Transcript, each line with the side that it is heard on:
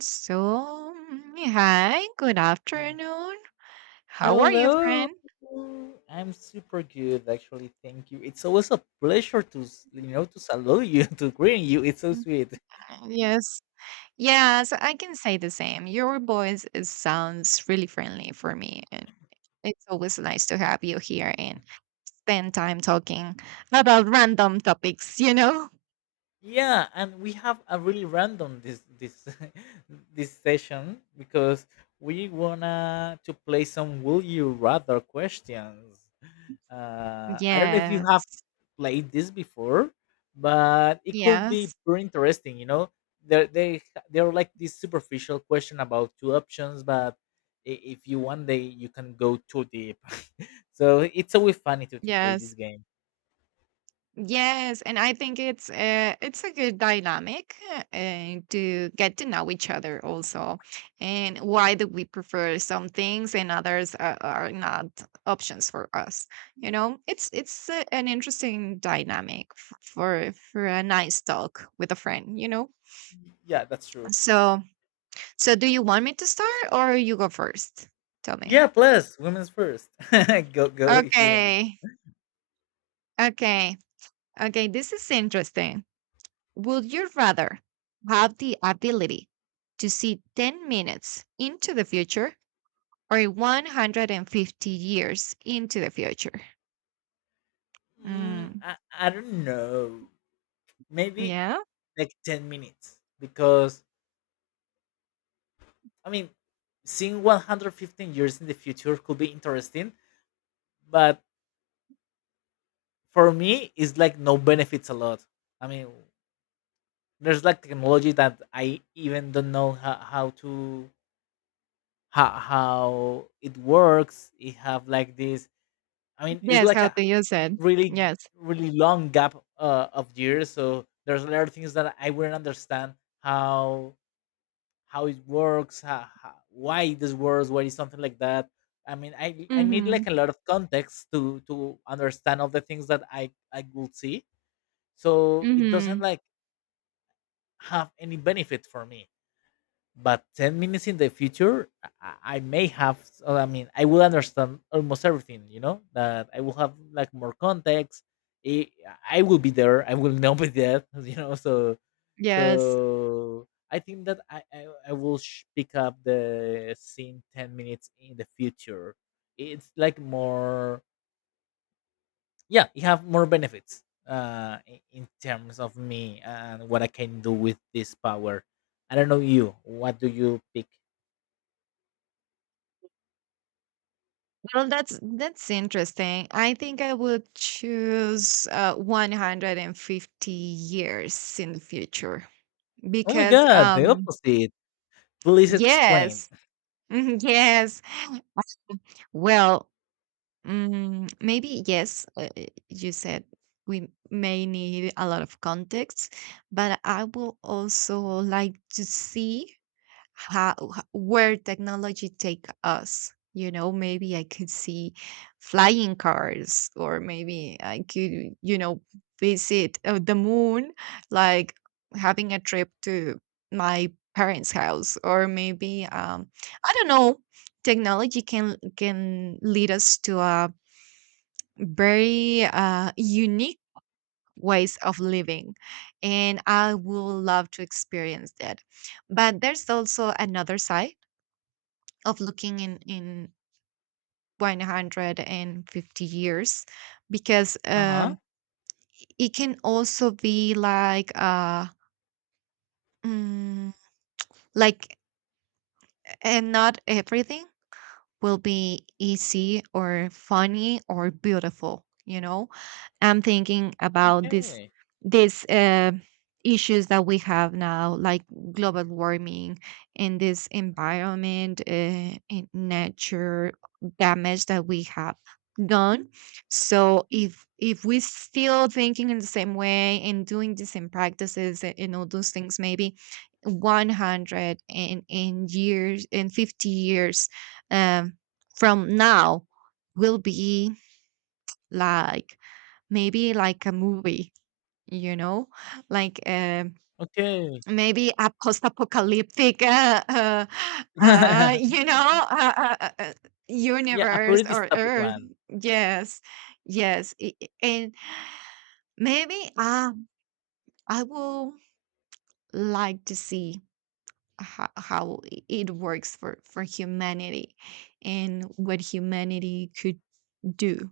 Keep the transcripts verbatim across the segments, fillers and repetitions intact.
right: So, mm, hi, good afternoon. How are you,
left: Hello.
right: friend?
left: I'm super good actually. Thank you. It's always a pleasure to, s- you know, to salute you, to greet you. It's so
right: Mm,
left: sweet.
right: Yes. Yes, I can say the same. Your voice is, sounds really friendly for me, and it's always nice to have you here and spend time talking about random topics, you know?
left: Yeah, and we have a really random this this this session because we wanna to play some will you rather questions. uh I don't know if you have
right: Yes.
left: played this before, but it could be
right: Yes.
left: very interesting, you know. They're they they they are like this superficial question about two options, but i- if you one day you can go too deep. So it's always funny to, to play this
right: Yes.
left: game.
right: Yes, and I think it's uh, it's a good dynamic uh, to get to know each other also, and why do we prefer some things and others are, are not options for us? You know, it's it's uh, an interesting dynamic f- for for a nice talk with a friend. You know,
left: Yeah, that's true.
right: so so do you want me to start or you go first? Tell me.
left: Yeah, plus women's first. Go go if you want.
right: Okay, okay, okay. This is interesting. Would you rather have the ability to see ten minutes into the future or a hundred fifty years into the future?
left: Mm,
right: Mm,
left: I, I don't know. Maybe
right: yeah.
left: like ten minutes because I mean, seeing one hundred fifteen years in the future could be interesting, but for me it's like no benefits a lot. I mean, there's like technology that I even don't know how, how to how, how it works. It have like this. I mean, it's
right: Yes,
left: like
right: how
left: a
right: do you said.
left: really
right: Yes.
left: really long gap uh, of years. So there's a lot of things that I wouldn't understand how how it works, how, how, why this works, why is something like that. I mean, i i need
right: Mm-hmm.
left: like a lot of context to to understand all the things that i i will see. So it doesn't
right: Mm-hmm.
left: like have any benefit for me, but ten minutes in the future i, I may have uh, i mean I will understand almost everything, you know, that I will have like more context. i, I will be there, I will not be there. You know, so
right: Yes.
left: so I think that i i, I will sh- pick up the scene ten minutes in the future. It's like more, yeah, you have more benefits uh i- in terms of me and what I can do with this power. I don't know you, what do you pick?
right: Well, that's that's interesting. I think I would choose uh, a hundred fifty years in the future
left: Oh my
right: because
left: god, the
right: um
left: opposite. Please explain.
right: yes, yes. Well, Mm, maybe yes, uh, uh, you said we may need a lot of context, but I will also like to see how h- where technology take us. You know, maybe I could see flying cars, or maybe I could, you know, visit uh, the moon, like having a trip to my parents' house, or maybe um, I don't know, technology can can lead us to a very uh, unique ways of living, and I will love to experience that. But there's also another side of looking in in a hundred fifty years, because
left: Uh-huh.
right: um it can also be like uh mm, like and not everything will be easy or funny or beautiful, you know. I'm thinking about this
left: Okay.
right: these uh, issues that we have now, like global warming and this environment uh, and nature damage that we have done. So if if we still thinking in the same way and doing the same practices a- and all those things, maybe a hundred and, and years and fifty years, um, from now, will be like maybe like a movie, you know, like uh,
left: Okay.
right: maybe a post-apocalyptic uh, uh, uh, you know uh, uh, uh, uh,
left: Yeah, a
right: universe
left: pretty
right: or
left: dystopic
right: earth.
left: one.
right: Yes, yes I- I- and maybe, uh, I will like to see how, how i- it works for for humanity and what humanity could do,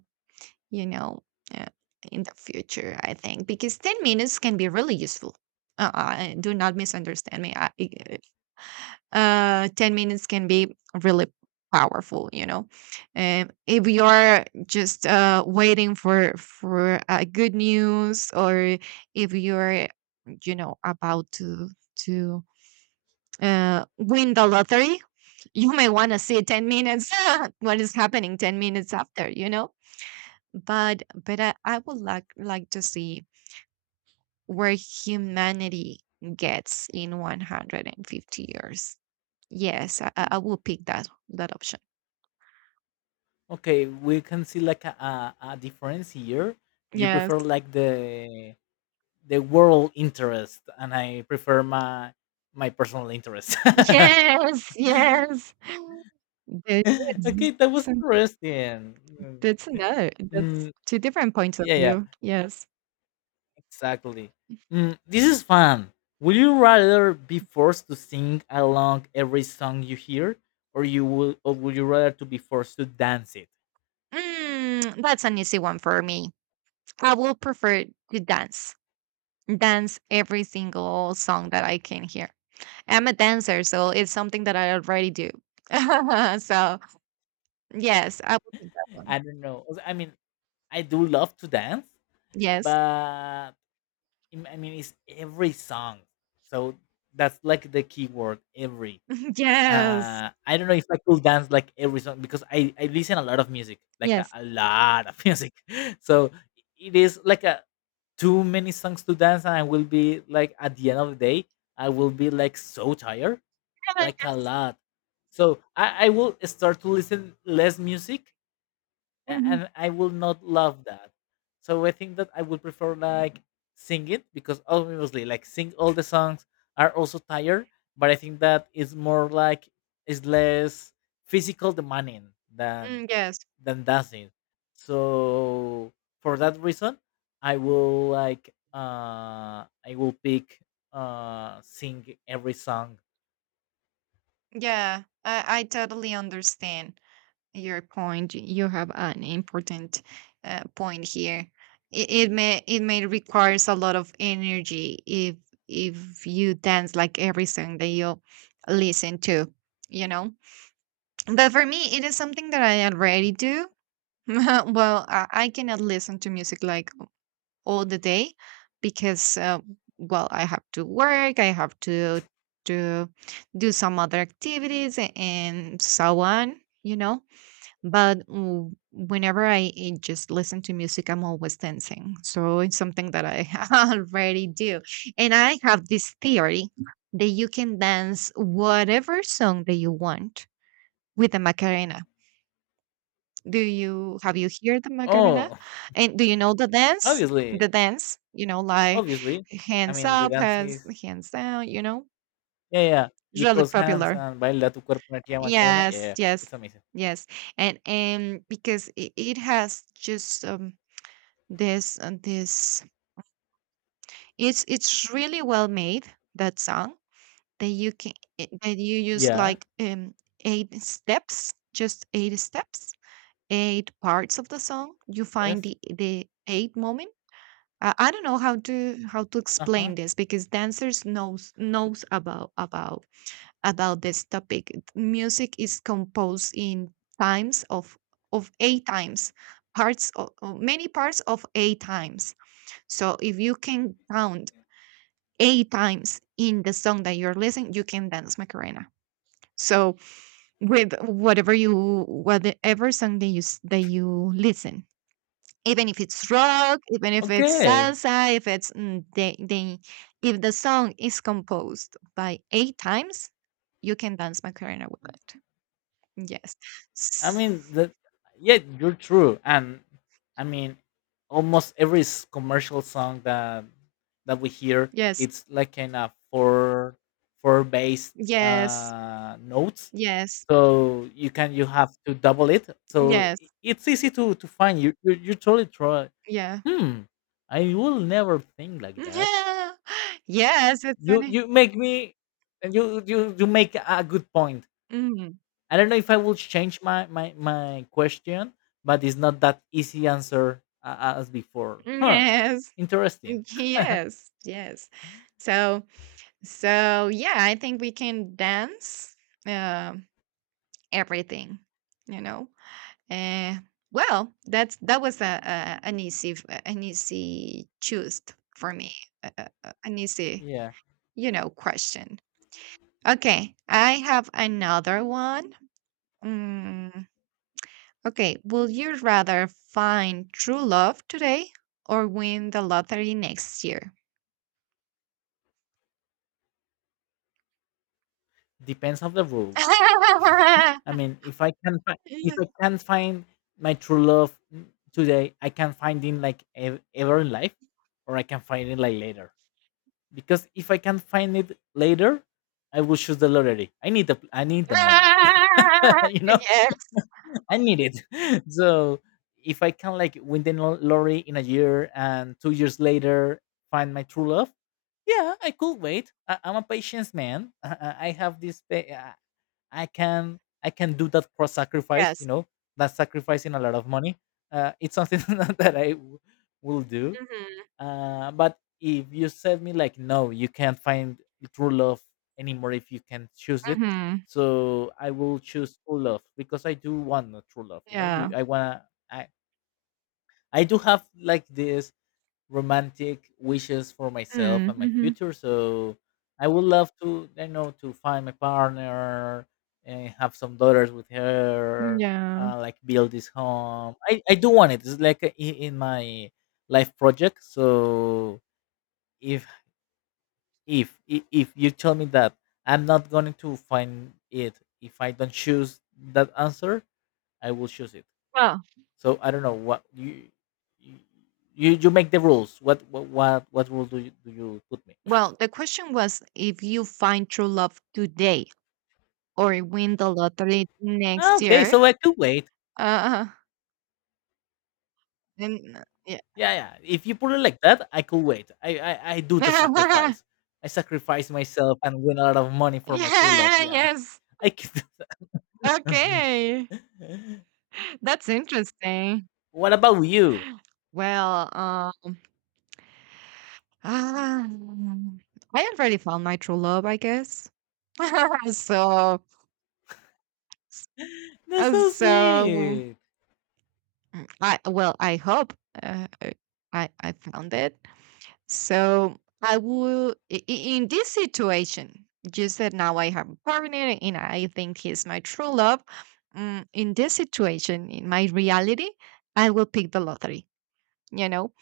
right: you know, uh, in the future, I think, because ten minutes can be really useful. Uh, uh, do not misunderstand me. I, eh, uh, ten minutes can be really powerful, you know. Um, if you're just uh, waiting for for uh, good news, or if you're, you know, about to to uh, win the lottery, you may want to see ten minutes what is happening ten minutes after, you know. But but I, I would like like to see where humanity gets in a hundred fifty years. Yes, I, I I will pick that that option.
left: Okay, we can see like a, a, a difference here. You
right: Yes.
left: prefer like the the world interest and I prefer my my personal interest.
right: Yes, yes. That is.
left: Okay, that was
right: so
left: interesting.
right: That's another.
left: Mm,
right: That's
left: mm,
right: two different points of
left: yeah, yeah.
right: view. Yes.
left: Exactly. Mm, this is fun. Would you rather be forced to sing along every song you hear, or you would, or would you rather to be forced to dance it?
right: Mm, that's an easy one for me. I will prefer to dance. Dance every single song that I can hear. I'm a dancer, so it's something that I already do. So, yes, I will pick that one.
left: I don't know. Also, I mean, I do love to dance,
right: Yes.
left: but im- I mean, it's every song. So that's like the key word, every.
right: Yes.
left: Uh, I don't know if I could dance like every song because I I listen a lot of music, like a,
right: Yes.
left: a lot of music. So it is like a too many songs to dance, and I will be like at the end of the day, I will be like so tired,
right: Yeah,
left: like a
right: yes.
left: lot. So I, I will start to listen less music a-
right: Mhm.
left: and I will not love that. So I think that I would prefer like sing it because obviously like sing all the songs are also tired, but I think that it's more like it's less physical demanding than
right: Mm, yes.
left: than dancing. So for that reason, I will like uh I will pick uh sing every song.
right: Yeah, I I totally understand your point. Y- You have an important uh, point here. It, it may it may requires a lot of energy if if you dance like every song that you listen to, you know. But for me, it is something that I already do. Well, I, I cannot listen to music like all the day because, uh, well, I have to work, I have to to do some other activities a- and so on, you know. But w- whenever I eh, just listen to music, I'm always dancing. So it's something that I already do, and I have this theory that you can dance whatever song that you want with the Macarena. Do you have you heard the Macarena?
left: Oh,
right: And do you know the dance?
left: obviously,
right: The dance, you know, like
left: obviously. I
right: hands
left: mean the
right: up,
left: dance
right: hands
left: is
right: hands down, you know?
left: yeah, yeah.
right: It's
left: You
right: really
left: cross hands
right: popular.
left: and baila tu cuerpo una tía Macarena. Yeah,
right: Yes,
left: yeah.
right: yes,
left: It's amazing.
right: yes. And and because it, it has just um this uh, this, it's it's really well made, that song, that you can I- that you use
left: Yeah.
right: like um eight steps, just eight steps, eight parts of the song. You find
left: Yes.
right: the the eight moments. I I don't know how to how to
left: Uh-huh.
right: explain this, because dancers knows knows about about about this topic. Music is composed in times of of eight times, parts of, many parts of eight times. So if you can count eight times in the song that you're listening, you can dance Macarena. So with whatever you, whatever song that you s- that you listen, even if it's rock, even if it's
left: Okay.
right: salsa, if it's mm, the, the if the song is composed by eight times, you can dance Macarena with it. Yes,
left: I
right: S-
left: mean, the, yeah, you're true. And I mean, almost every s- commercial song that that we hear,
right: yes,
left: it's like kind of four four based
right: yes,
left: uh notes.
right: yes,
left: So you can, you have to double it. So i-
right: yes,
left: it's easy to to find. You you you totally try.
right: yeah,
left: Hmm. I will never think like that.
right: yeah, yes. It's
left: you
right: funny.
left: you make me, and you you you make a good point.
right: Mm,
left: I don't know if I will change my my my question, but it's not that easy answer uh, as before, huh?
right: yes,
left: Interesting.
right: yes, yes. So, so yeah, I think we can dance, uh, everything. You know. Uh, well, that's that was a, a an easy, an easy choose for me, a- a- a- an easy,
left: Yeah.
right: you know, question. Okay, I have another one. Mm, okay, will you rather find true love today or win the lottery next year?
left: Depends on the rules. I mean, if I can find, if
right: Yes,
left: I can find my true love n- today, I can find it like ev- ever in life, or I can find it like later. Because if I can find it later, I will choose the lottery. I need the I need the money. You know, I need it. So if I can like win the lo- lottery in a year and two years later find my true love, yeah, I could wait. I- I'm a patience man. I, I I have this. pa- uh, I can I can do that cross sacrifice. You
right: yes.
left: know, that sacrificing a lot of money. Uh, it's something that I w- will do.
right: Hmm.
left: Uh, but if you said me like, no, you can't find the true love anymore if you can choose it.
right: Hmm.
left: So I will choose true love because I do want a true love. You know, you
right: Yeah.
left: I wanna I I do have like this romantic wishes for myself
right: Hmm,
left: and my
right: Mm-hmm.
left: future. So I would love to, I know, to find my partner and have some daughters with
right: Mm,
left: her.
right: yeah.
left: Uh, like build this home. I, I do want it. It's like uh, in in my life project. So if if i- if you tell me that I'm not going to find it if I don't choose that answer, I will choose it.
right: Well,
left: So I don't know what you you you you make the rules. What what what, what rule do you do you put me?
right: well, the question was if you find true love today or win the lottery
left: "Ah,
right: next
left: okay,
right: year.
left: so I could wait.
right: Uh, and yeah.
left: Yeah, yeah, if you put it like that, I could wait. i i, I do the sacrifice. I sacrifice myself and win a lot of money for my true love.
right: Yeah.
left: Yeah,
right: Yes.
left: I could do
right: Okay.
left: that.
right: That's interesting.
left: What about you?
right: Well, um, ah, I already found my true love, I guess. So,
left: That's
right: uh,
left: so
right: so mm,
left: sweet.
right: I well, I hope, uh, I I found it. So I will, i- i- in this situation, just that now I have a partner and I think he's my true love. Mm, in this situation, in my reality, I will pick the lottery, you know?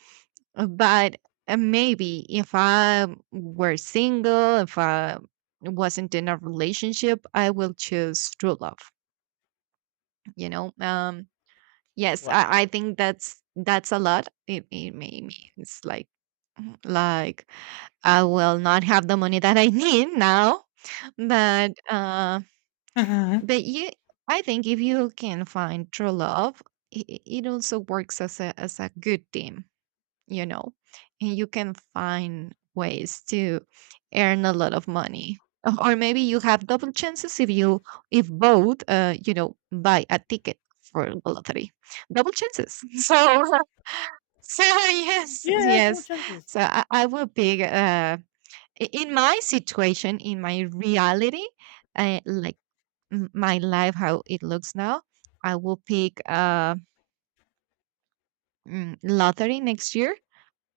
right: Uh, But uh, maybe if I were single, if I wasn't in a relationship, I will choose true love, you know? Um, yes, I, I
left: Wow.
right: think that's that's a lot. It, it may means like like I will not have the money that I need now, but uh,
left: Mhm.
right: but you, I think if you can find true love, it, it also works as a as a good team, you know, and you can find ways to earn a lot of money. Uh, or maybe you have double chances if you, if both, uh, you know, buy a ticket for the lottery, double chances. So so yes,
left: Yeah, double
right: yes.
left: chances.
right: So I, I will pick. Uh, i- in my situation, in my reality, uh, like m- my life how it looks now, I will pick, uh mm, lottery next year.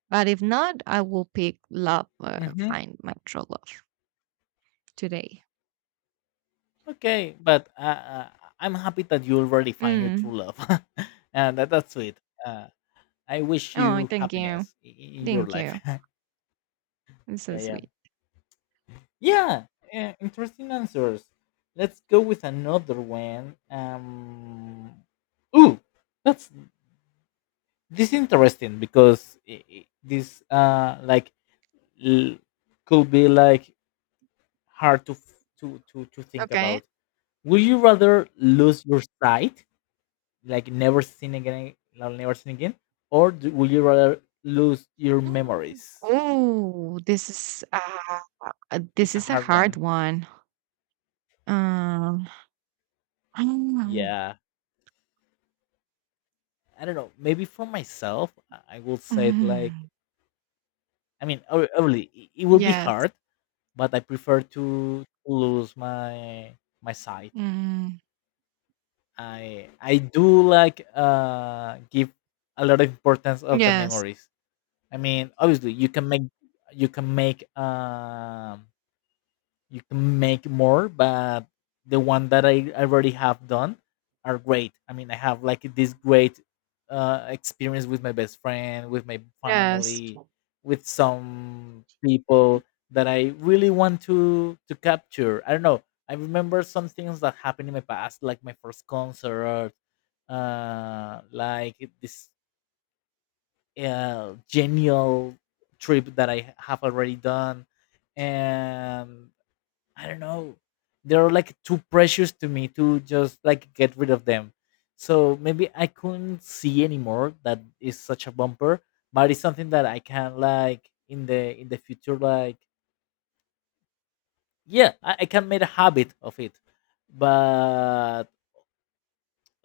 right: But if not, I will pick love, uh,
left: Mhm.
right: find my true love today.
left: Okay, but uh, uh, I'm happy that you already find your
right: Mm.
left: true love, and that, that's sweet. Uh, I wish
right: Oh,
left: you
right: thank you.
left: happiness in, in your
right: Thank
left: life.
right: you. It's so
left: Yeah, yeah,
right: sweet.
left: yeah. Uh, interesting answers. Let's go with another one. Um, ooh, that's this interesting because i i- this uh like l- could be like hard to f- to to to think
right: Okay.
left: about. Would you rather lose your sight, like never seen again, like never seen again, or do, would you rather lose your
right: Mm.
left: memories?
right: Oh, this is uh, uh,
left: It's
right: this
left: a
right: is a
left: hard
right: hard
left: one.
right: one. um I don't know.
left: Yeah, I don't know. Maybe for myself, I I will say it like
right: Mm.
left: I mean, ob- obviously i- it will be
right: Yes.
left: hard, but I prefer to lose my my sight.
right: Mm.
left: I I do like uh give a lot of importance of the
right: Yes.
left: memories. I mean, obviously you can make you can make um you can make more, but the one that I already have done are great. I mean, I have like this great uh, experience with my best friend, with my
right: Yes.
left: family, with some people that I really want to to capture. I don't know, I remember some things that happened in my past, like my first concert, uh like this uh, genial trip that I have already done. And I don't know, they're like too precious to me to just like get rid of them. So maybe I couldn't see anymore, that is such a bumper, but it's something that I can like in the in the future like yeah, I, I can make a habit of it. But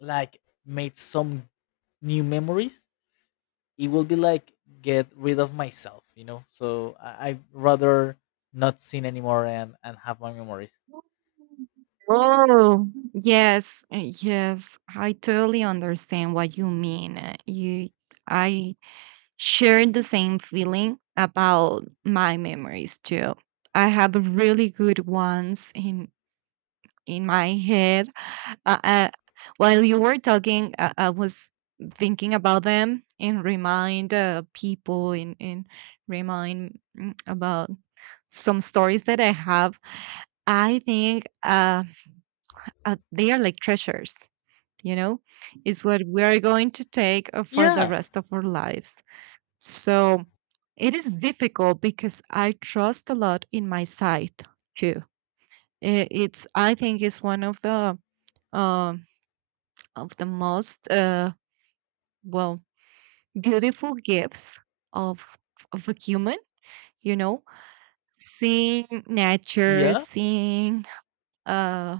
left: like made some new memories, it will be like get rid of myself, you know. So I, I'd rather not seen anymore and, and have my memories.
right: Oh, yes, uh, yes. I totally understand what you mean. Uh, You, I share the same feeling about my memories too. I have really good ones in in my head. Uh, uh, while you were talking, uh, I was thinking about them and remind uh, people, and, and remind mm, about some stories that I have. I think, uh, uh, they are like treasures, you know? It's what we are going to take, uh, for the
left: Yeah.
right: rest of our lives. So it is difficult because I trust a lot in my sight too. I- It's, I think, it's one of the um, of the most uh, well, beautiful gifts of of a human. You know, seeing nature,
left: Yeah.
right: seeing, uh,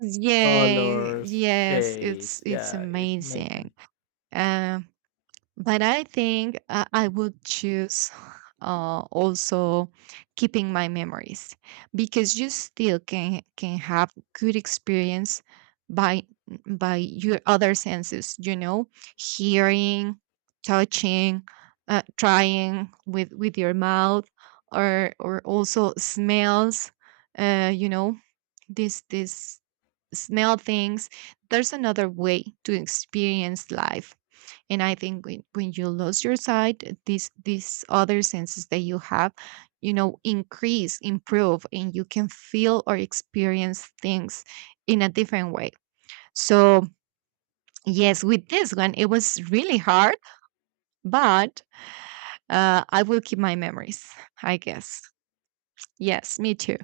right: yeah,
left: Colors,
right: yes,
left: shapes.
right: it's it's
left: Yeah, it's
right: amazing.
left: amazing.
right: Um, but I think I, I would choose, uh, also keeping my memories, because you still can can have good experience by by your other senses. You know, hearing, touching, uh, trying with with your mouth, or or also smells. Uh, you know, this this smell things. There's another way to experience life. And I think when, when you lose your sight, these these other senses that you have, you know, increase, improve, and you can feel or experience things in a different way. So yes, with this one, it was really hard, but uh, I will keep my memories, I guess. Yes, me too.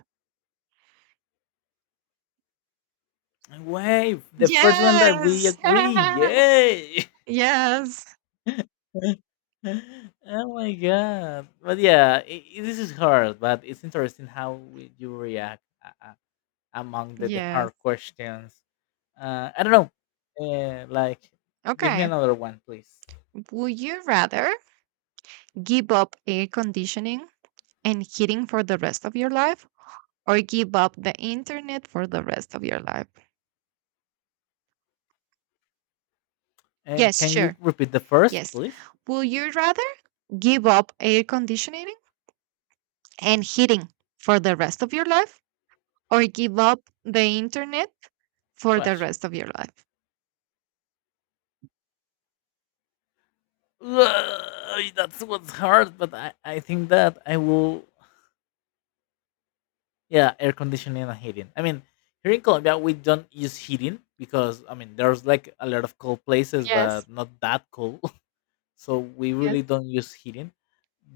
left: Wave, the first one that we
right: Yes.
left: agree. Yay!
right: Yes.
left: Oh my god! But yeah, i i- this is hard, but it's interesting how we, you react uh, uh, among the, the
right: Yes.
left: hard questions. Uh, I don't know. Uh, like, give me
right: Okay.
left: another one, please.
right: Would you rather give up air conditioning and heating for the rest of your life, or give up the internet for the rest of your life?
left: And
right: Yes,
left: can you
right: sure.
left: repeat the first,
right: Yes.
left: please?
right: Will you rather give up air conditioning and heating for the rest of your life, or give up the internet for the
left: Gosh.
right: rest of your life?
left: Ugh, that's what's hard, but I, I think that I will yeah, air conditioning and heating. I mean, here in Colombia, we don't use heating because I mean, there's like a lot of cold places,
right: Yes.
left: but not that cold. So we really
right: Yes.
left: don't use heating.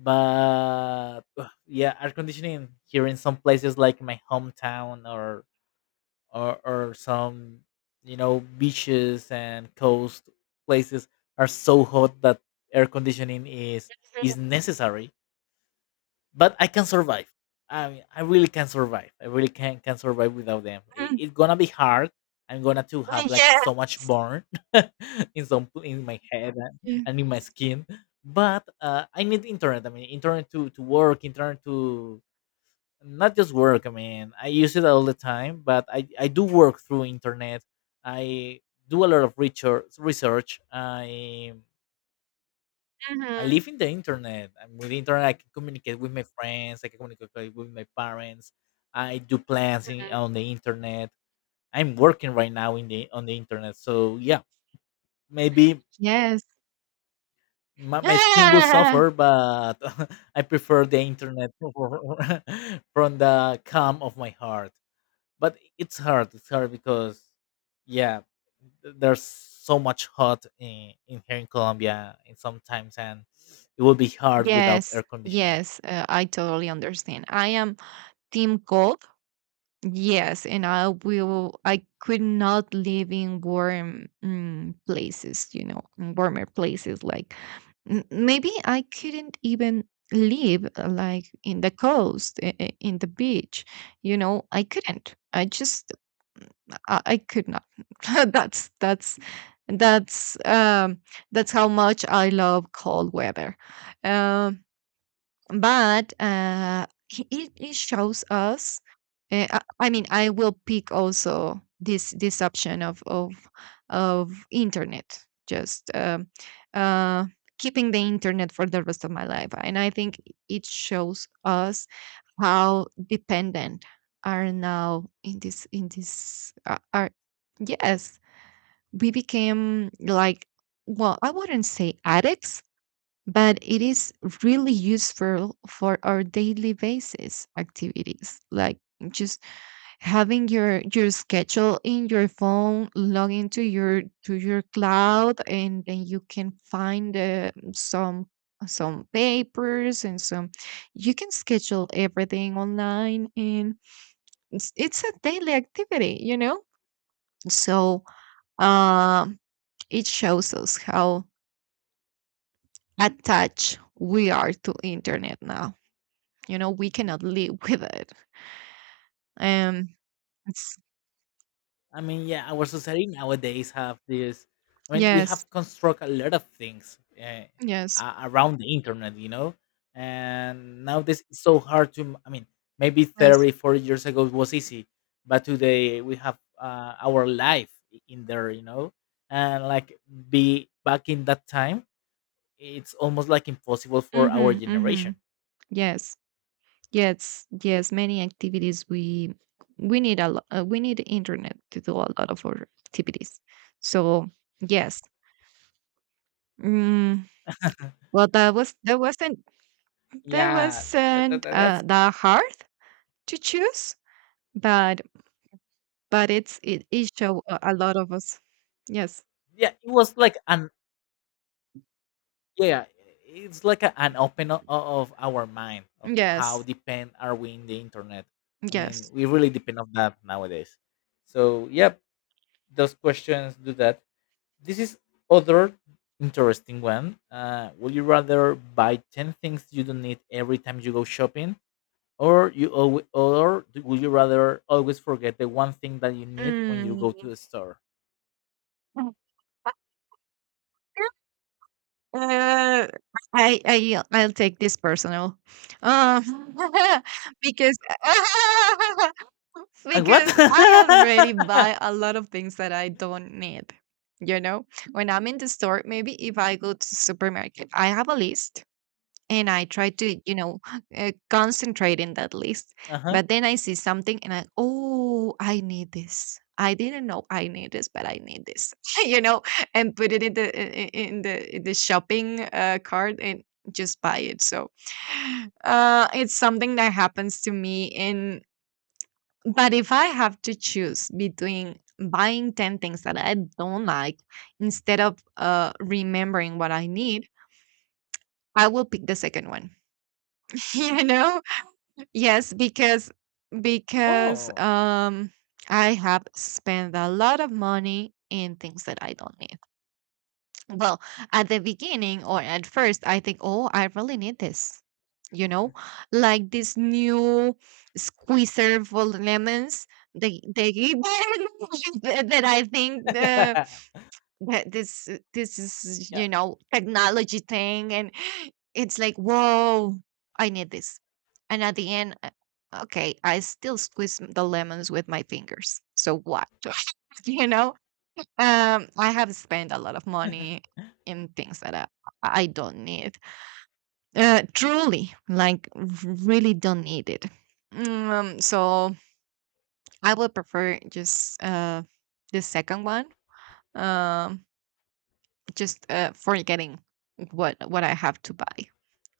left: But ugh, yeah, air conditioning here in some places like my hometown or or or some, you know, beaches and coast places are so hot that air conditioning is is
right: Mhm.
left: necessary, but I can survive. I mean, I really can survive. I really can can survive without them. It,
right: Mhm.
left: It's gonna be hard. I'm gonna to have
right: Yes.
left: like
right: Yeah.
left: so much burn in some pl- in my head and, and in my skin. But uh, I need internet. I mean, internet to to work, internet to not just work. I mean, I use it all the time, but I I do work through internet. I do a lot of research. Research. I I
right: Mhm.
left: live in the internet. And with the internet, I can communicate with my friends. I can communicate with my parents. I do plans in, on the internet. I'm working right now in the on the internet. So yeah, maybe
right: Yes.
left: my, my skin will
right: Ah!
left: suffer, but I prefer the internet from the calm of my heart. But it's hard. It's hard because yeah, th- there's so much hot in, in here in Colombia, and sometimes and it will be hard without
right: Yes.
left: air conditioning.
right: Yes. Uh, I totally understand. I am team cold. Yes, and I will. I could not live in warm mm, places, you know, in warmer places. Like m- maybe I couldn't even live uh, like in the coast, i- i- in the beach. You know, I couldn't. I just, I, I could not. that's that's that's um that's how much I love cold weather. Um, but uh, he- it, it shows us. Uh, I I mean, I will pick also this this option of of of internet, just um, uh, keeping the internet for the rest of my life, and I think it shows us how dependent are now in this in this uh, are, yes, we became like, well, I wouldn't say addicts, but it is really useful for our daily basis activities, like just having your your schedule in your phone, log into your to your cloud, and then you can find uh, some some papers and some, you can schedule everything online. And it's, it's a daily activity you know so uh, it shows us how attached we are to internet now. You know, we cannot live with it. Um, it's,
left: I mean, yeah, our society nowadays have this. I mean, we
right: yes,
left: have construct a lot of things uh,
right: yes,
left: a- around the internet, you know. And nowadays it's so hard to. I mean, maybe
right: yes.
left: thirty, forty years ago it was easy, but today we have uh, our life i- in there, you know. And like be back in that time, it's almost like impossible for our
right: Mm-hmm, mm-hmm.
left: generation.
right: Yes, yes, yes. Many activities we we need a lot. Uh, we need internet to do a lot of our activities. So yes. Mm, well, that was that wasn't that
left: Yeah, that, that,
right: wasn't
left: that- that's.
right: uh, that hard to choose, but but it's it, it show a, a lot of us. Yes,
left: Yeah, it was like an yeah it's like a, an open o- of our mind of how
right: yes,
left: depend are we in the internet. I mean
right: yes.
left: we really depend on that nowadays, so yep, those questions do that. This is other interesting one. Uh, would you rather buy ten things you don't need every time you go shopping, or you always, or do- would you rather always forget the one thing that you need when you go to
right: Mm.
left: the store?
right: Uh, I I I'll take this personal, uh, because
left: And what?
right: because I already buy a lot of things that I don't need. You know, when I'm in the store, maybe if I go to supermarket, I have a list and I try to, you know, uh, concentrate in that list.
left: Uh-huh.
right: But then I see something and I, oh, I need this. I didn't know I need this, but I need this, you know, and put it in the i- i- in the in the shopping uh, cart and just buy it. So uh, it's something that happens to me. And but if I have to choose between buying ten things that I don't like instead of uh, remembering what I need, I will pick the second one. You know, yes, because because
left: Oh.
right: um I have spent a lot of money in things that I don't need. Well, at the beginning or at first I think, "Oh, I really need this." You know, like this new squeezer for lemons. The the that I think uh, that this uh, this is, you know, technology thing, and it's like whoa, I need this. And at the end, uh, okay, I still squeeze the lemons with my fingers, so what? You know, um I have spent a lot of money in things that i, I don't need, uh truly like r- really don't need it. Mm, um so I would prefer just uh the second one, um just, uh, forgetting what what I have to buy.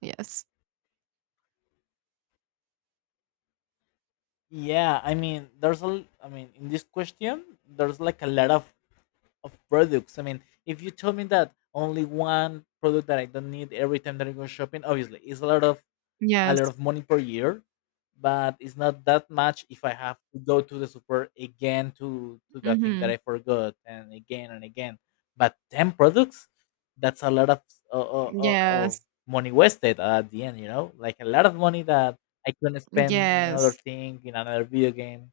right: Yes.
left: Yeah, I mean, there's a, l- I mean, in this question, there's like a lot of of products. I mean, if you told me that only one product that I don't need every time that I go shopping, obviously, it's a lot of a lot
right: Yes.
left: of money per year, but it's not that much if I have to go to the super again to to the thing that
right: Mhm.
left: I forgot and again and again. But ten products, that's a lot of of, of
right: Yes.
left: money wasted at the end. You know, like a lot of money that I couldn't spend in other
right: Yes.
left: thing in another video game.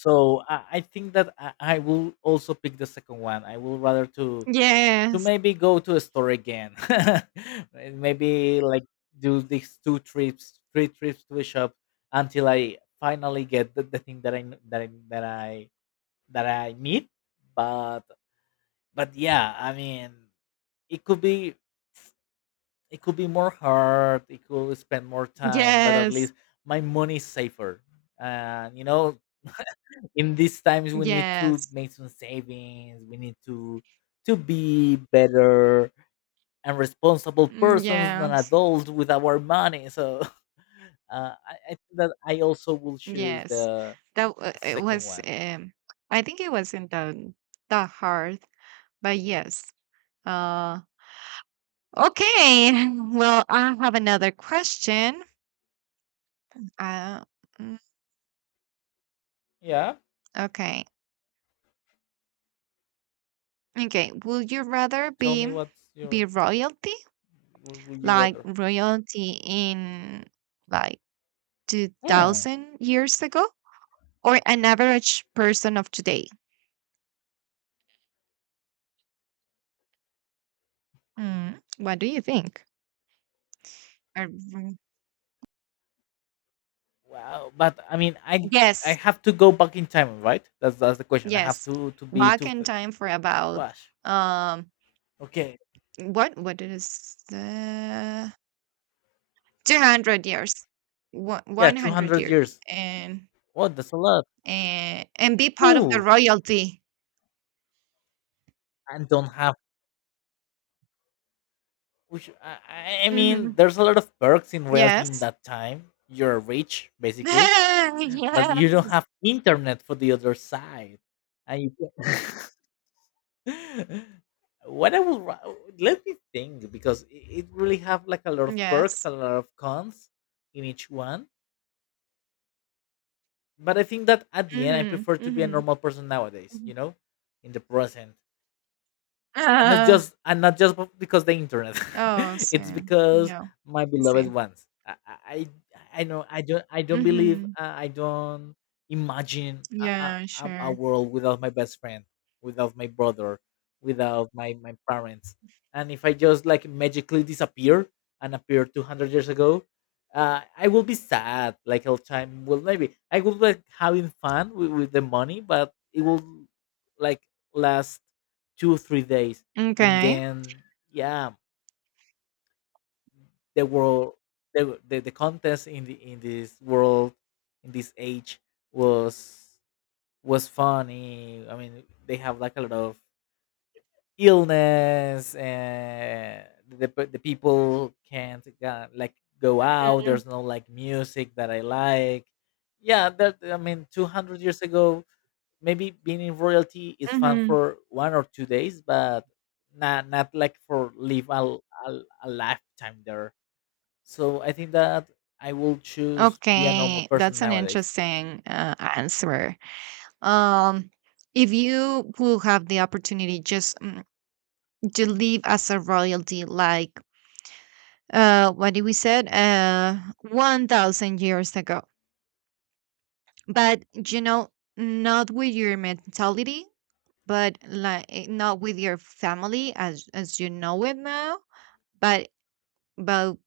left: So I, I think that I, I will also pick the second one. I will rather to to
right: Yes.
left: maybe go to a store again and maybe like do these two trips three trips to a shop until I finally get the, the thing that I n- that I that I that I need. but but yeah I mean it could be, it could be more hard, it could spend more time, but at
right: Yes.
left: least my money is safer. And you know, in these times we need to
right: Yes.
left: make some savings, we need to to be better and responsible
right: Mm,
left: persons and
right: yes.
left: adults with our money. So uh, I, I think that I also will choose
right: Yes.
left: the,
right: That w-
left: the
right: it
left: second
right: was
left: one.
right: um I think It wasn't that that hard, but yes. Uh okay. Well, I have another question. Uh mm,
left: Yeah.
right: okay. Okay. Would you rather
left: Tell me
right: be
left: what's your.
right: be royalty,
left: Would would you
right: like
left: rather?
right: royalty in like
left: Hmm.
right: two thousand years ago, or an average person of today? Mm, what do you think? Are- mm,
left: Wow. But I mean, I I
right: yes,
left: have to go back in time, right? That's that's the question. I have
right: yes.
left: to to be
right: Back
left: two.
right: in
left: th-
right: time for about
left: Gosh.
right: um
left: Okay.
right: what what is the two hundred years. one-
left: Yeah. Two
right: 100
left: hundred
right: years
left: years.
right: and
left: What? That's a lot.
right: and and be part of the
left: Ooh.
right: royalty.
left: And don't have. Which I, I I mean,
right: Mhm.
left: there's a lot of perks in reality in
right: Yes.
left: that time. You're rich, basically, but
right: Yeah.
left: you don't have internet for the other side and you can- what I would ra- Let me think because i- it really have like a lot of perks
right: Yes.
left: a lot of cons in each one. But I think that at the end I prefer to be a
right: Mhm.
left: normal person nowadays,
right: Mhm.
left: you know, in the present. And not
right: Ah,
left: just and not just because the internet.
right: oh,
left: It's
right: same.
left: because
right: Yeah,
left: my beloved
right: same.
left: ones i i, I know i don't I don't believe
right: Mhm.
left: uh, I don't imagine a, a,
right: Yeah,
left: a a
right: sure.
left: world without my best friend, without my brother, without my my parents. And if I just like magically disappear and appear two hundred years ago, uh, I will be sad like all time. Well maybe I will like having fun with, with the money, but it will like last two three days. And
right: Okay.
left: then yeah, the world, the, the the contest in the in this world in this age was was funny. I mean they have like a lot of illness, and the, pe- the people can't go, like go out,
right: Mhm.
left: there's no like music that I like. Yeah, that I mean two hundred years ago, maybe being in royalty is fun
right: Mhm.
left: for one or two days, but not not like for live a a a lifetime there. So I think that I will choose be a normal
right: Okay,
left: person
right: that's an
left: nowadays.
right: interesting uh, answer. Um, if you will have the opportunity, just mm, to live as a royalty, like, uh, what did we said? Uh, one thousand years ago, but, you know, not with your mentality, but like not with your family as as you know it now. But but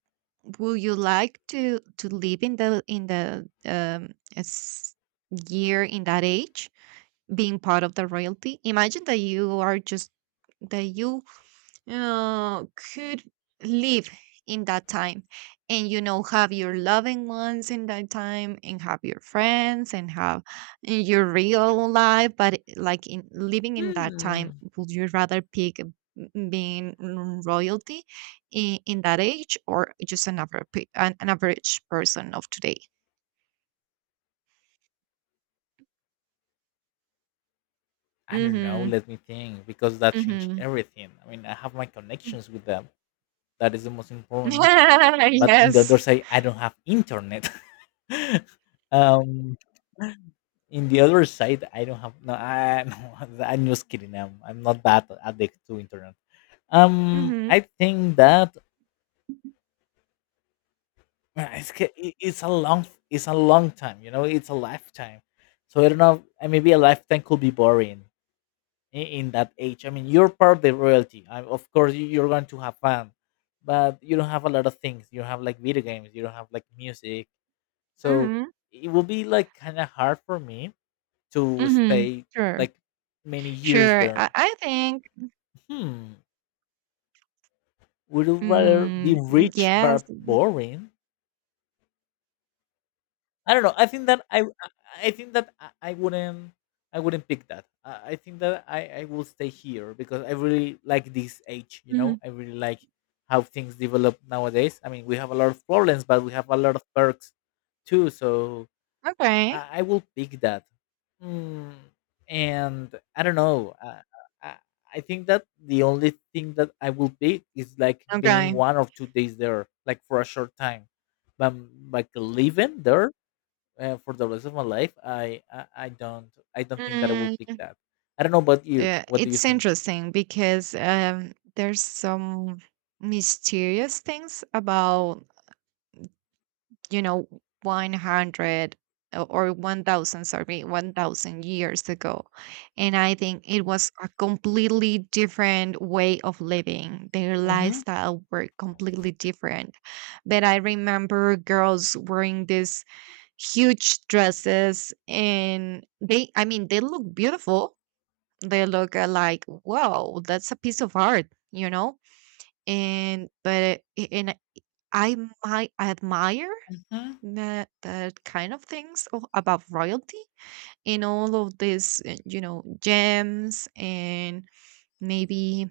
right: would you like to to live in the in the um s- year in that age, being part of the royalty? Imagine that you are just that you uh, could live in that time, and you know, have your loving ones in that time and have your friends and have, eh, your real life, but eh, like in living in that time,
left: Hmm.
right: would you rather pick m- being mm, royalty in, in that age, or just an average an, an average person of today?
left: I don't know.
right: Mm-hmm.
left: Let me think because that changed
right: Mm-hmm.
left: everything. I mean, I have my connections with them. That is the most important. But in the
right: Yes.
left: other side, I don't have internet. um, in the other side, I don't have no. I no, I'm just kidding. I'm, I'm not that addicted to internet. Um,
right: Mm-hmm.
left: I think that uh, it's ca- i- it's a long it's a long time. You know, it's a lifetime. So I don't know. uh, Maybe a lifetime could be boring in, in that age. I mean, you're part of the royalty. I, of course, you- you're going to have fun, but you don't have a lot of things. You don't have like video games. You don't have like music. So
right: Mm-hmm.
left: it will be like kind of hard for me to
right: Mm-hmm.
left: stay
right: Sure.
left: like many years
right: Sure.
left: there.
right: i, I think.
left: Hmm. Would you rather
right: Mm,
left: be
right: mm,
left: rich
right: yes.
left: but boring? I don't know. I think that I I think that I I wouldn't, I wouldn't pick that. I, I think that I I will stay here because I really like this age. You know,
right: Mhm.
left: I really like how things develop nowadays. I mean, we have a lot of problems, but we have a lot of perks too. So
right: Okay.
left: I, I will pick that. Mm, and I don't know. Uh, I I think that the only thing that I will pick is like being
right: Okay.
left: one or two days there, like for a short time, but like living there uh, for the rest of my life, I, I I don't I don't think that I will
right: Mm,
left: pick that. I don't know about you.
right: yeah,
left: What do you
right: it's
left: think?
right: interesting because um, there's some mysterious things about, you know, one hundred o- or one thousand, sorry, one thousand years ago. And I think it was a completely different way of living. Their
left: Mm-hmm.
right: lifestyle were completely different. But I remember girls wearing this huge dresses, and they, I mean, they look beautiful, they look uh, like wow, that's a piece of art you know and but i- and i might admire that that kind of things o- about royalty. In all of these uh, you know, gems and maybe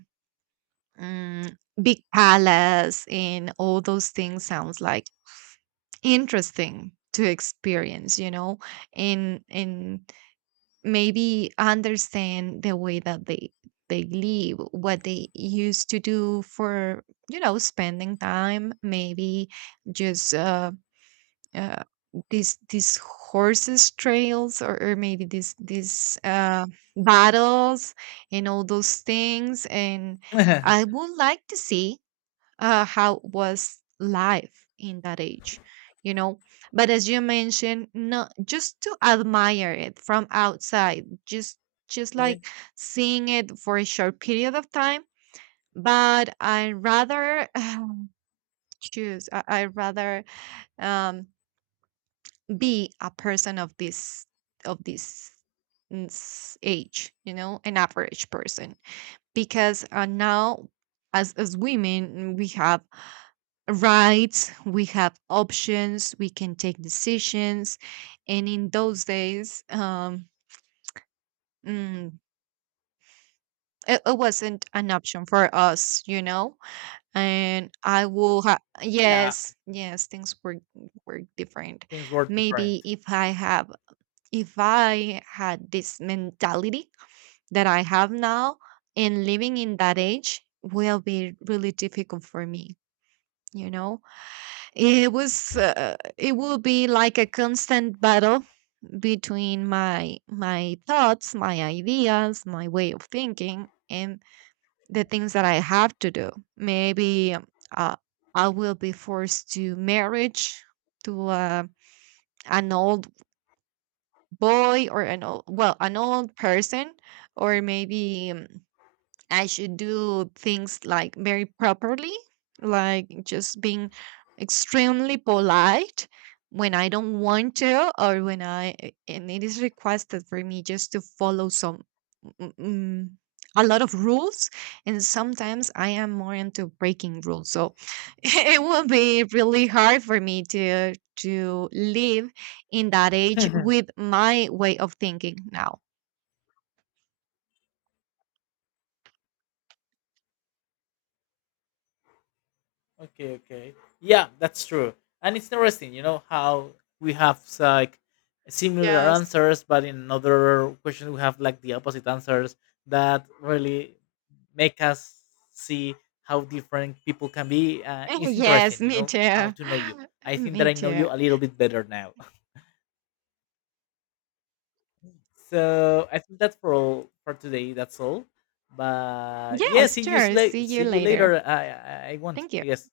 right: um, big palace and all those things sounds like interesting to experience, you know. and and maybe understand the way that they they live, what they used to do for, you know, spending time. Maybe just uh, uh these these horses trails, or, or maybe these these uh battles and all those things. And I would like to see uh, how was life in that age, you know. But as you mentioned, no, just to admire it from outside, just just
left: Yeah.
right: like seeing it for a short period of time. But I rather choose, i I rather um, be a person of this of this mm, s- age, you know, an average person. Because uh, now, as as women, mm, we have rights, we have options, we can take decisions. And in those days, um, mm, it, it wasn't an option for us, you know? And I will have,
left: Yeah,
right: yes, yes, things were, were different.
left: things were different.
right: Maybe if I have, if I had this mentality that I have now, and living in that age will be really difficult for me, you know? It was, uh, it will be like a constant battle between my my thoughts, my ideas, my way of thinking, and the things that I have to do. Maybe uh, I will be forced to marriage to uh, an old boy or an old, well, an old person, or maybe mm, I should do things like very properly, like just being extremely polite when I don't want to, or when I, eh, and it is requested for me just to follow some, mm, mm, a lot of rules. And sometimes I am more into breaking rules. So it will be really hard for me to, to live in that age with my way of thinking now.
left: Okay, okay. Yeah, that's true. And it's interesting, you know, how we have like similar
right: Yes.
left: answers, but in another question we have like the opposite answers that really make us see how different people can be. And it's
right: Yes,
left: interesting, you
right: me
left: know, how
right: too.
left: to know you. I think that
right: Me
left: I know
right: too.
left: you a little bit better now. So I think that's for all for today. That's all. But yeah, see
right: Yes,
left: you
right: sure.
left: sla-
right: See you
left: see you
right: later.
left: later. I I, I want,
right: Thank you.
left: I guess.